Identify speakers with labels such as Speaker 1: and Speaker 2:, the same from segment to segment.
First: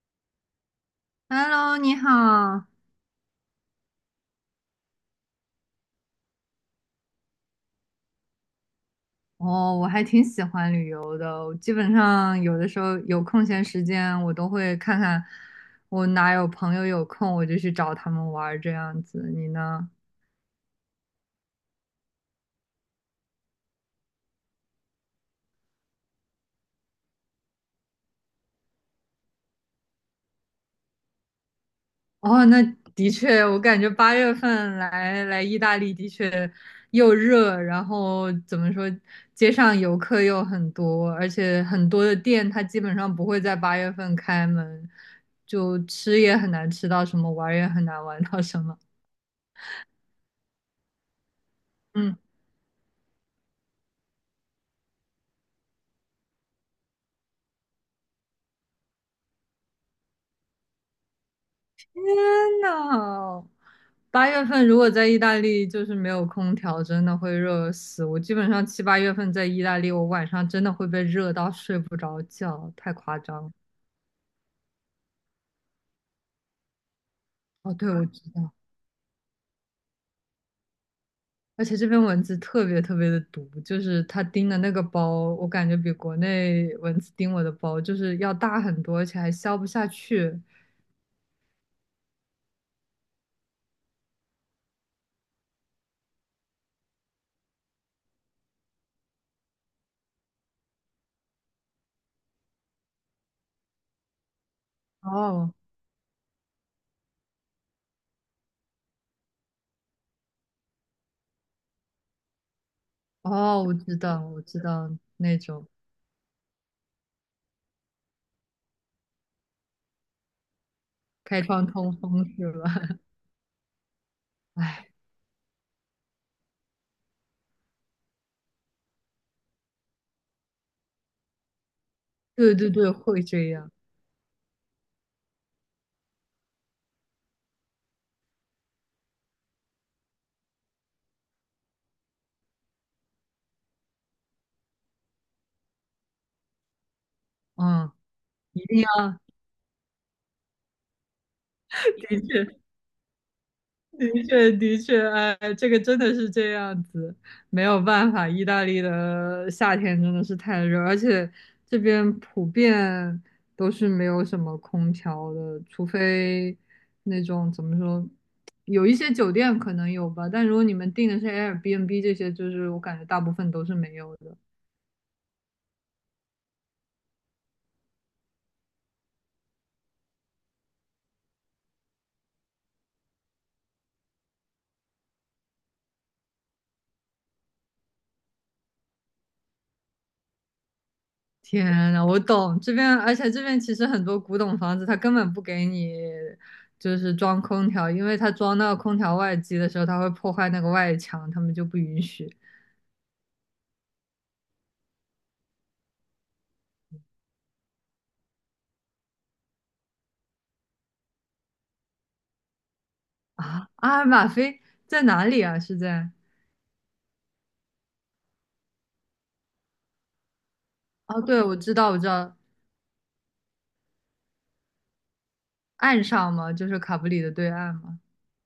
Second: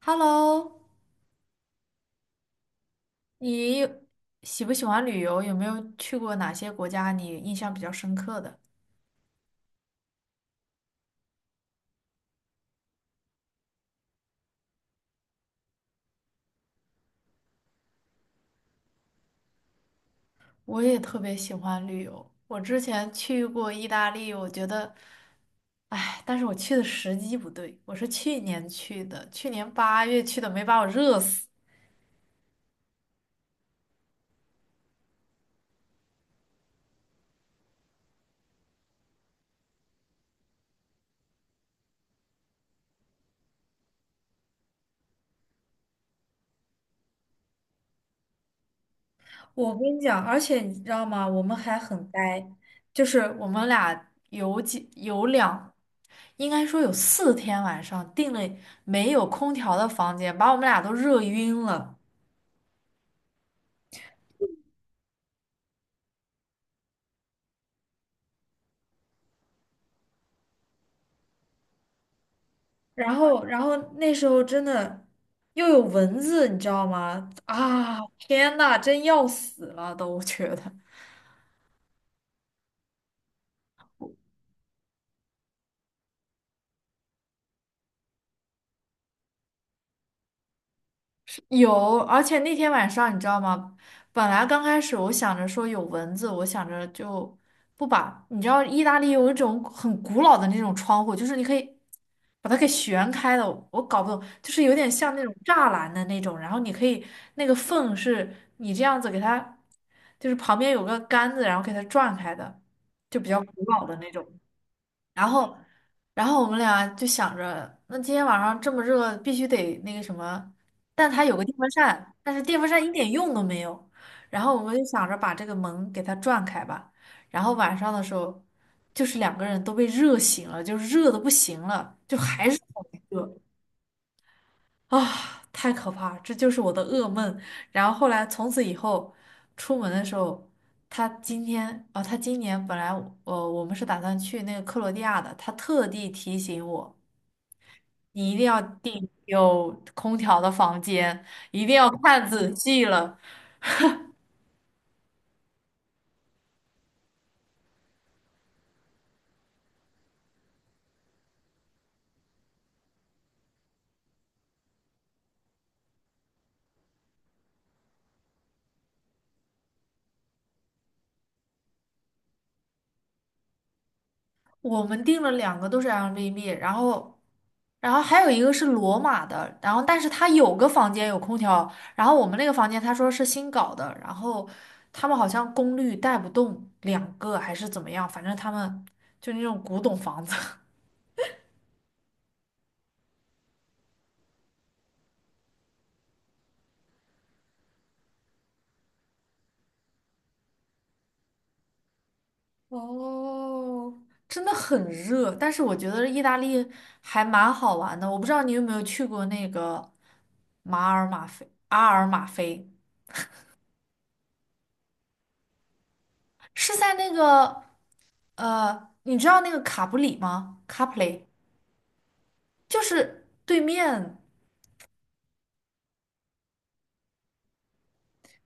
Speaker 1: Hello，
Speaker 2: Hello，你好。
Speaker 1: 你喜不喜欢旅游？有没有去过哪些国家你印象比较深刻的？
Speaker 2: 哦，我还挺喜欢旅游的。我基本上有的时候有空闲时间，我都会看看我哪有朋友有空，我就去找他们玩儿这样子。你呢？
Speaker 1: 我也特别喜欢旅游，我之前去过意大利，我觉得，哎，但是我去的时机不对，我是去年去的，去年8月去的，没把我热死。
Speaker 2: 哦，那的确，我感觉八月份来意大利的确又热，然后怎么说，街上游客又很多，而且很多的店它基本上不会在八月份开门，就吃也很难吃到什么，玩儿也很难玩到什么。
Speaker 1: 我跟你讲，而且你知道吗？我们还很
Speaker 2: 嗯。
Speaker 1: 呆，就是我们俩有几有两，应该说有四天晚上订了没有空调的房间，把我们俩都热晕了。
Speaker 2: 天呐，八月份如果在意大利就是没有空调，真的会热死。我基本上七八月份在意大利，我晚上真的会被热到睡不着觉，太
Speaker 1: 然
Speaker 2: 夸
Speaker 1: 后，
Speaker 2: 张了。
Speaker 1: 然后那时候真的又有蚊子，你知道吗？
Speaker 2: 哦，对，
Speaker 1: 啊，
Speaker 2: 我知道，
Speaker 1: 天呐，真要死了都，我觉得。
Speaker 2: 而且这边蚊子特别特别的毒，就是它叮的那个包，我感觉比国内蚊子叮我的包就是要大很多，而且还消不下去。
Speaker 1: 有，而且那天晚上你知道吗？本来刚开始我想着说有蚊子，我想着就不把。你知道意大利有一种很古老的那种窗户，就是你可以把它给旋开的，我搞不懂，就是有点像那种
Speaker 2: 哦
Speaker 1: 栅栏的那种，然后你可以那个缝是你这样子给它，就是旁边有个杆子，然后给它转开的，就比较
Speaker 2: 哦，
Speaker 1: 古
Speaker 2: 我
Speaker 1: 老
Speaker 2: 知
Speaker 1: 的那
Speaker 2: 道，
Speaker 1: 种。
Speaker 2: 我知道
Speaker 1: 然
Speaker 2: 那
Speaker 1: 后，
Speaker 2: 种
Speaker 1: 然后我们俩就想着，那今天晚上这么热，必须得那个什么。但它有
Speaker 2: 开
Speaker 1: 个电
Speaker 2: 窗
Speaker 1: 风
Speaker 2: 通
Speaker 1: 扇，
Speaker 2: 风
Speaker 1: 但是
Speaker 2: 是
Speaker 1: 电风
Speaker 2: 吧？
Speaker 1: 扇一 点用都没有。然后我们就
Speaker 2: 哎，
Speaker 1: 想着把这个门给它转开吧。然后晚上的时候，就是两个人都被热醒了，就是热的不行了，就还
Speaker 2: 对
Speaker 1: 是
Speaker 2: 对
Speaker 1: 好
Speaker 2: 对，会
Speaker 1: 热。
Speaker 2: 这样，
Speaker 1: 啊，太可怕了，这就是我的噩梦。然后后来从此以后，出门的时候，他今年本来我们是打算去那个克罗地亚的，他特地提醒我，
Speaker 2: 嗯。
Speaker 1: 你一定要
Speaker 2: 一定要，
Speaker 1: 订有空调的房间，一定要
Speaker 2: 的
Speaker 1: 看
Speaker 2: 确，
Speaker 1: 仔细了。
Speaker 2: 的确，的确，哎，这个真的是这样子，没有办法，意大利的夏天真的是太热，而且这边普遍都是没有什么空调的，除非那种怎么说，有一些酒店可能有吧，但如果你们订的是 Airbnb 这些，就是我感觉大部分都是没有的。
Speaker 1: 我们订了两个都是 a i b b 然后还有一个是罗马的，然后但是他有个房间有空调，然后我们那个房间他说是新搞的，然后他们好像功率带不动两个还是怎么样，反正他们就那种古董房子，
Speaker 2: 天呐，我懂这边，而且这边其实很多古董房子，它根本不给你就是装空调，因为它装到空调外机的时候，它会破坏那个外墙，他们就不允许。
Speaker 1: 哦，真的很热。但是我觉得意大利还蛮好玩的，我不知道你有没有去过那个马尔马菲，阿尔马菲
Speaker 2: 啊，阿尔马菲在哪里啊？是在？
Speaker 1: 是在那个你知道那个卡布里吗？卡普
Speaker 2: 哦，
Speaker 1: 里
Speaker 2: 对，我知道，我知道，
Speaker 1: 就是对面。
Speaker 2: 岸上嘛，就是卡布里的对岸嘛。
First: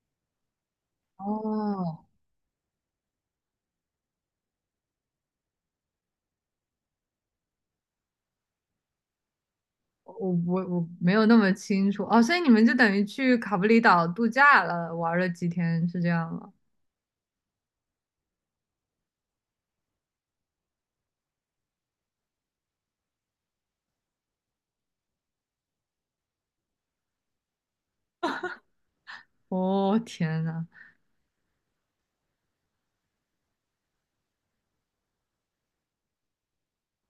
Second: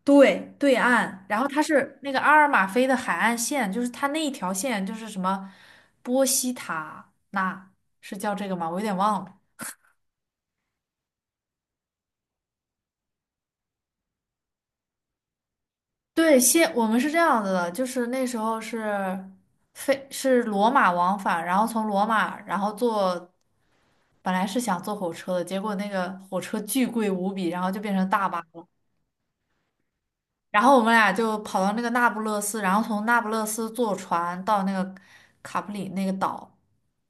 Speaker 1: 对，对岸，然后它是
Speaker 2: 哦，
Speaker 1: 那个阿尔马菲的海岸线，就是它那一条线就是什么波西塔纳，是叫这个吗？我有点忘了。
Speaker 2: 我没有那么清楚。哦，所以你们就等于去卡布里岛度假了，玩了几天，是这样
Speaker 1: 对，
Speaker 2: 吗？
Speaker 1: 先我们是这样子的，就是那时候是飞是罗马往返，然后从罗马，然后坐本来是想坐火车的，结果那个火车巨贵无比，然后就变成大巴了。
Speaker 2: 哦，天
Speaker 1: 然
Speaker 2: 呐，
Speaker 1: 后我们俩就跑到那个那不勒斯，然后从那不勒斯坐船到那个卡普里那个岛，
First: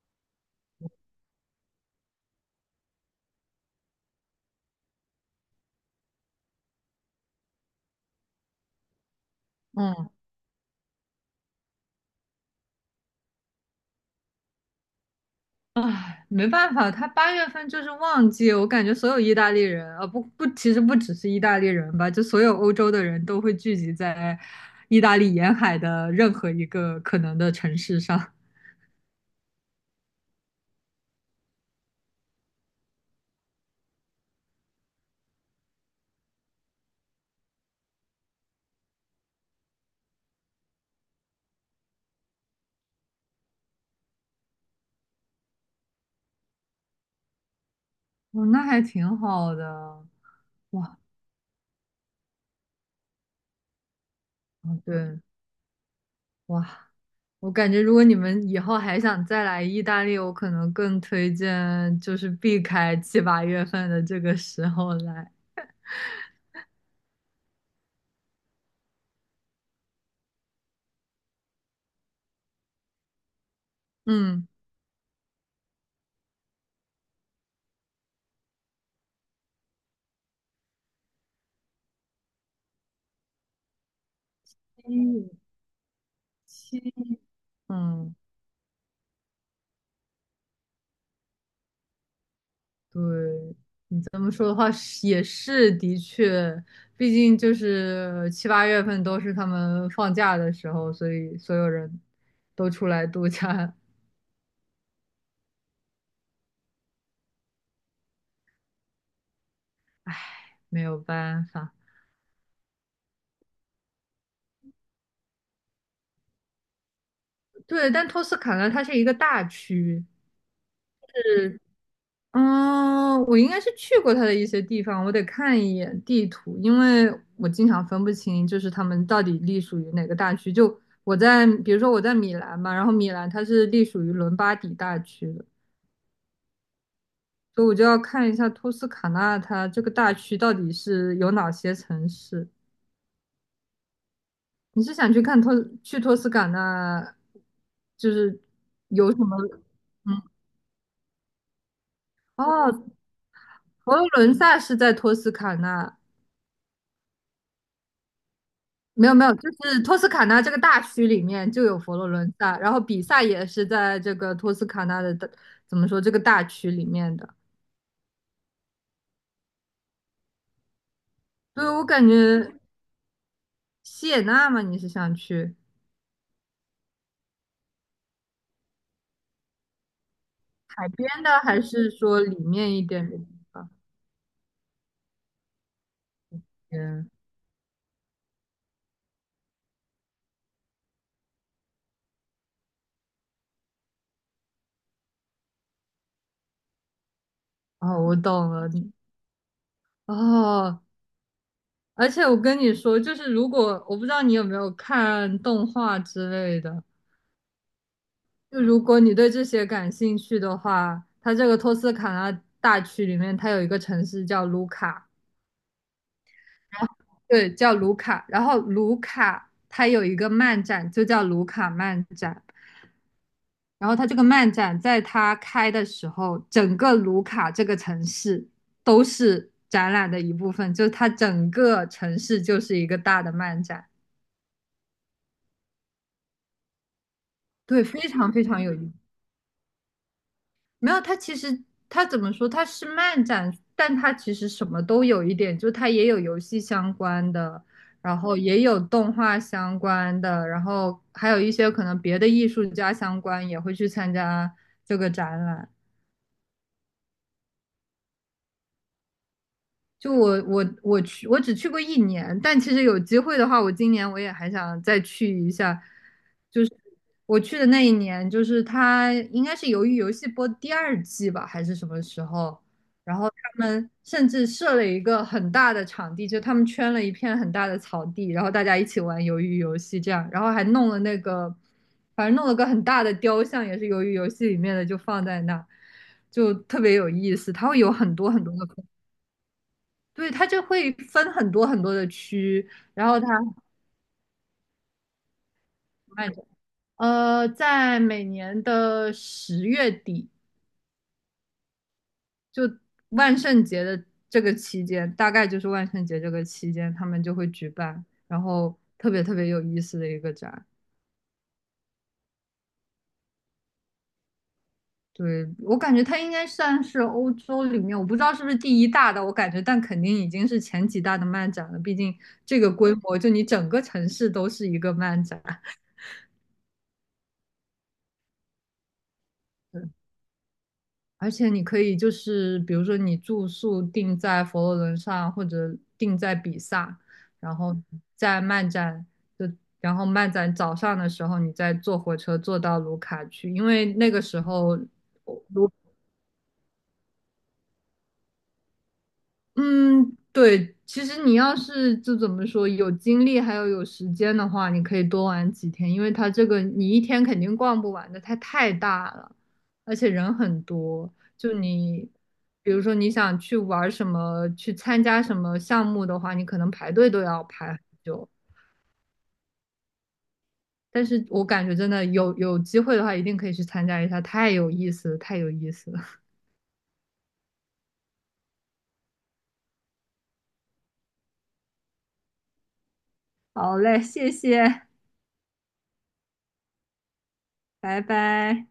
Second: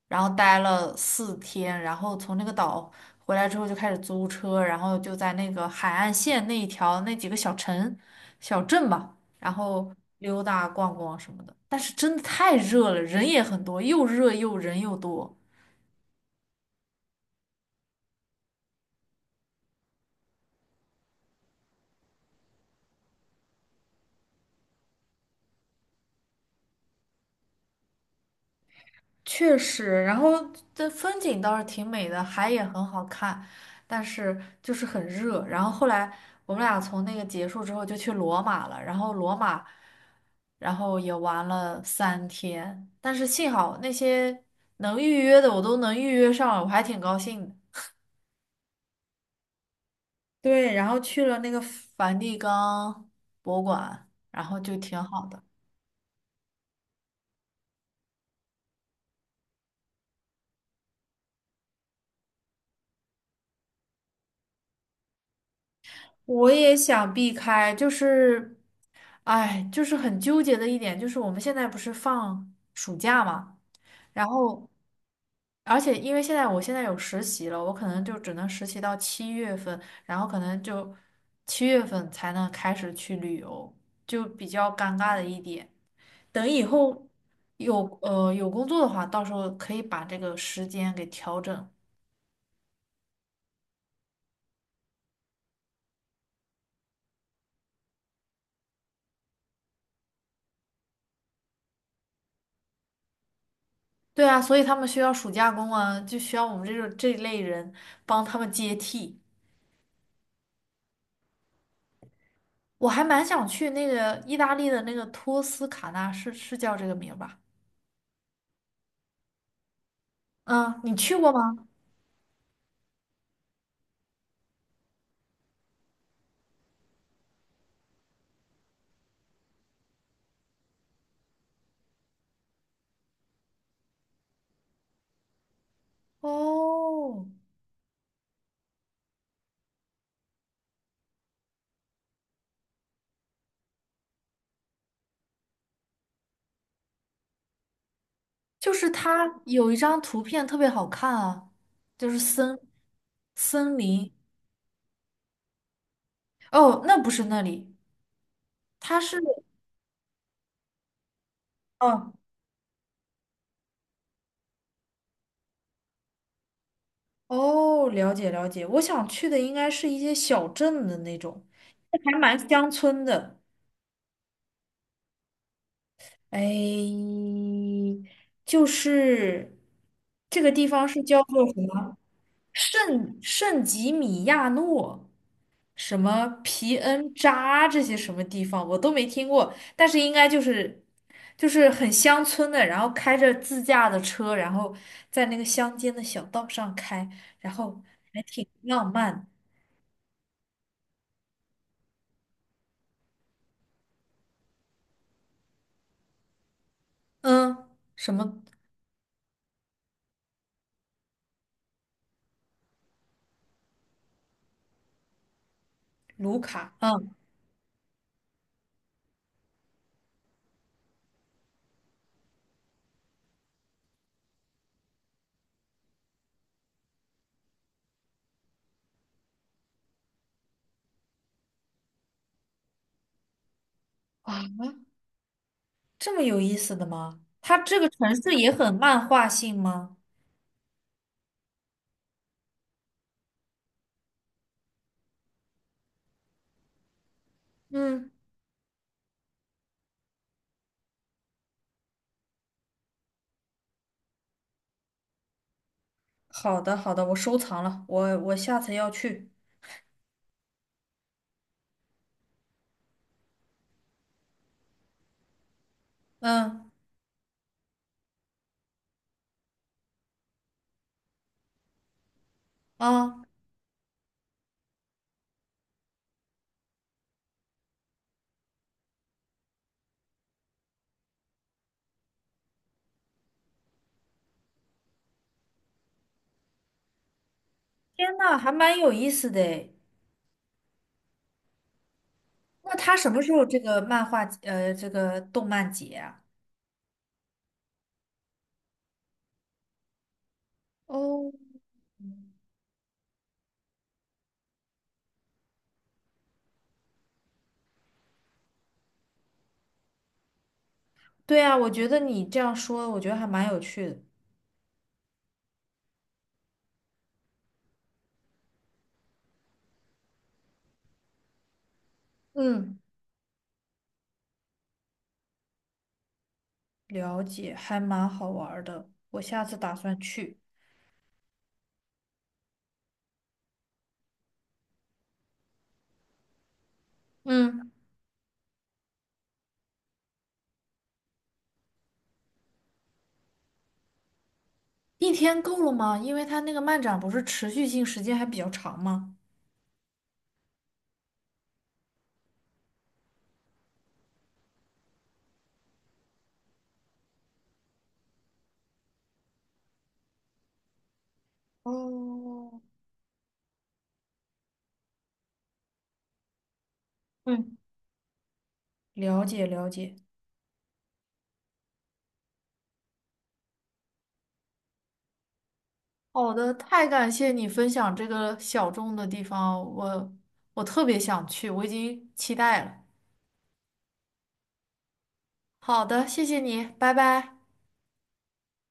Speaker 1: 然后待了四天，然后从那个岛回来之后就开始租车，然后就在那个海岸线那一条那几个小城、小镇吧，然后
Speaker 2: 嗯
Speaker 1: 溜达逛逛什么的。但是真的太热了，人也很多，又热又人又多。
Speaker 2: 唉，没办法，他八月份就是旺季，我感觉所有意大利人，啊，不不，其实不只是意大利人吧，就所有欧洲的人都会聚集在意大利沿海的任何一个可能的城市上。
Speaker 1: 确实，然后这风景倒是挺美的，海也很好看，但是就是很热。然后后来我们俩从那个结束之后就去罗马了，然后罗马，然后也玩了3天，但是幸好那些能预约的我都能预约上了，我还挺高兴的。
Speaker 2: 哦，那还挺好的，
Speaker 1: 对，然后
Speaker 2: 哇，
Speaker 1: 去了那个梵蒂冈博物馆，然后就
Speaker 2: 哦
Speaker 1: 挺
Speaker 2: 对，
Speaker 1: 好的。
Speaker 2: 哇，我感觉如果你们以后还想再来意大利，我可能更推荐就是避开七八月份的这个时候来。
Speaker 1: 我也想避开，就是。哎，就是很纠结的一点，就是我们现在不是放暑假嘛，然
Speaker 2: 嗯
Speaker 1: 后，而且因为现在我现在有实习了，我可能就只能实习到七月份，然后可能就七月份才能开始去旅游，就比较尴尬的
Speaker 2: 嗯，
Speaker 1: 一点。等以
Speaker 2: 七
Speaker 1: 后有
Speaker 2: 嗯。
Speaker 1: 呃有工作的话，到时候可以把这个时间给调整。
Speaker 2: 对，你这么说的话是也是的确，毕竟就是七八月份都是他们放假的时候，所以所有人都出来度假，
Speaker 1: 对啊，所以他们需要暑假工啊，就需要我们这种这一类人帮他们接替。
Speaker 2: 没有办法。
Speaker 1: 我还蛮想去那个意大利的那个托斯卡纳，是叫这个名儿吧？
Speaker 2: 对，但托斯卡纳它是一个大区，
Speaker 1: 嗯，你去过
Speaker 2: 是，
Speaker 1: 吗？
Speaker 2: 嗯，我应该是去过它的一些地方，我得看一眼地图，因为我经常分不清就是他们到底隶属于哪个大区。就我在，比如说我在米兰嘛，然后米兰它是隶属于伦巴底大区的。
Speaker 1: 哦，
Speaker 2: 所以我就要看一下托斯卡纳它这个大区到底是有哪些城市。你是想去去托斯卡纳，就是
Speaker 1: 就是
Speaker 2: 有什
Speaker 1: 它
Speaker 2: 么？
Speaker 1: 有一张图
Speaker 2: 嗯，
Speaker 1: 片特别好看啊，就是森
Speaker 2: 哦，
Speaker 1: 森
Speaker 2: 佛罗
Speaker 1: 林。
Speaker 2: 伦萨是在托斯卡纳，
Speaker 1: 哦，那不是那里，它
Speaker 2: 没有
Speaker 1: 是
Speaker 2: 没有，就是托斯卡纳这个大区里面就有佛罗
Speaker 1: 哦
Speaker 2: 伦萨，然后比萨也是在这个托斯卡纳的大，怎么说这个大区里面的。
Speaker 1: 哦，了解了解。我想去的应该是一些小镇的那种，
Speaker 2: 对，我感
Speaker 1: 还蛮
Speaker 2: 觉
Speaker 1: 乡村的。
Speaker 2: 锡也纳嘛，你是想去
Speaker 1: 哎，就是这个地方
Speaker 2: 海
Speaker 1: 是
Speaker 2: 边
Speaker 1: 叫
Speaker 2: 的，
Speaker 1: 做什
Speaker 2: 还是
Speaker 1: 么？
Speaker 2: 说里面一点
Speaker 1: 圣
Speaker 2: 的地
Speaker 1: 圣
Speaker 2: 方？
Speaker 1: 吉米亚诺、什么皮恩扎这些什么地方我都没听过，但是应该就是就是很乡村的，然后开着自驾的车，然后在那个乡间的小道上开，然后
Speaker 2: 哦，我
Speaker 1: 还挺
Speaker 2: 懂了
Speaker 1: 浪
Speaker 2: 你
Speaker 1: 漫。
Speaker 2: 哦，而且我跟你说，就是如果我不知道你有没有看动画之类的，
Speaker 1: 嗯，什么
Speaker 2: 就如果你对这些感兴趣的话，它这个托斯卡纳大区里面，它有一个城市叫卢卡，
Speaker 1: 卢卡？嗯，
Speaker 2: 对，叫卢卡。然后卢卡它有一个漫展，就叫卢卡漫展。然后他这个漫展在他开的时候，整个卢卡这个城市都是展览的一部分，就是它整个城市就是一个大的漫展。
Speaker 1: 哇，这么有意思的吗？它这
Speaker 2: 对，
Speaker 1: 个
Speaker 2: 非
Speaker 1: 城
Speaker 2: 常
Speaker 1: 市
Speaker 2: 非
Speaker 1: 也
Speaker 2: 常
Speaker 1: 很
Speaker 2: 有意思。
Speaker 1: 漫画性吗？
Speaker 2: 没有，它其实它怎么说？它是漫展，但它其实什么都有一点，就它也有游戏相关的，
Speaker 1: 嗯，
Speaker 2: 然后也有动画相关的，然后还有一些可能别的艺术家相关也会去参加这个展览。
Speaker 1: 好的好的，我收藏了，我下次要去。
Speaker 2: 就我去，我只去过一年，但其实有机会的话，我今年我也还想再去一下。就
Speaker 1: 嗯
Speaker 2: 是我去的那一年，就是它应该是《鱿鱼游戏》播第二季吧，还是什么时候？然
Speaker 1: 啊。
Speaker 2: 后他们甚至设了一个很大的场地，就他们圈了一片很大的草地，然后大家一起玩鱿鱼游戏这样，然后还弄了那个，反正弄了个很大的雕像，也是鱿鱼游戏里面的，就放在那，就特别有意思。它会有很
Speaker 1: 天
Speaker 2: 多
Speaker 1: 呐，
Speaker 2: 很
Speaker 1: 还
Speaker 2: 多的。
Speaker 1: 蛮有意思的诶。
Speaker 2: 对，它就会分很多很多的区，
Speaker 1: 那他
Speaker 2: 然
Speaker 1: 什
Speaker 2: 后
Speaker 1: 么
Speaker 2: 它
Speaker 1: 时候这个漫画呃这个动漫节啊？
Speaker 2: 卖着。在每年的10月底，
Speaker 1: 哦，
Speaker 2: 就万圣节的这个期间，大概就是万圣节这个期间，他们就会举办，然后特别特别有意思的一个展。
Speaker 1: 对啊，我觉得你这样说，我觉得还蛮有趣的。
Speaker 2: 对，我感觉它应该算是欧洲里面，我不知道是不是第一大的，我感觉，但肯定已经是前几大的漫展了。毕竟这个
Speaker 1: 嗯，
Speaker 2: 规模，就你整个城市都是一个漫展。
Speaker 1: 了解，还蛮好玩儿的。我下次打算去。
Speaker 2: 而且你可以就是，比如说你住宿定在佛罗伦萨或者定在比萨，然
Speaker 1: 嗯，
Speaker 2: 后在漫展就，然后漫展早上的时候，你再坐火车坐到卢卡去，因为那个时候
Speaker 1: 一天够
Speaker 2: 卢
Speaker 1: 了吗？因为他那个漫展不是持续性时间还比较长吗？
Speaker 2: 嗯，对，其实你要是就怎么说，有精力还有时间的话，你可以多玩几天，因为它这个你一天肯定逛不完的，它太大了，而且人很多。就你，
Speaker 1: 哦，
Speaker 2: 比如说你想去玩什么，去参加什么项目的话，你可能排队都要
Speaker 1: 嗯，
Speaker 2: 排很久。
Speaker 1: 了解了解。
Speaker 2: 但是我感觉真的有机会的话，一定可以去参加一下，太有意思了，太有意思了。
Speaker 1: 好的，太感谢你分享这个小众的地方，我特别想去，我已经期待了。
Speaker 2: 好嘞，谢谢，
Speaker 1: 好的，谢谢你，拜拜。
Speaker 2: 拜拜。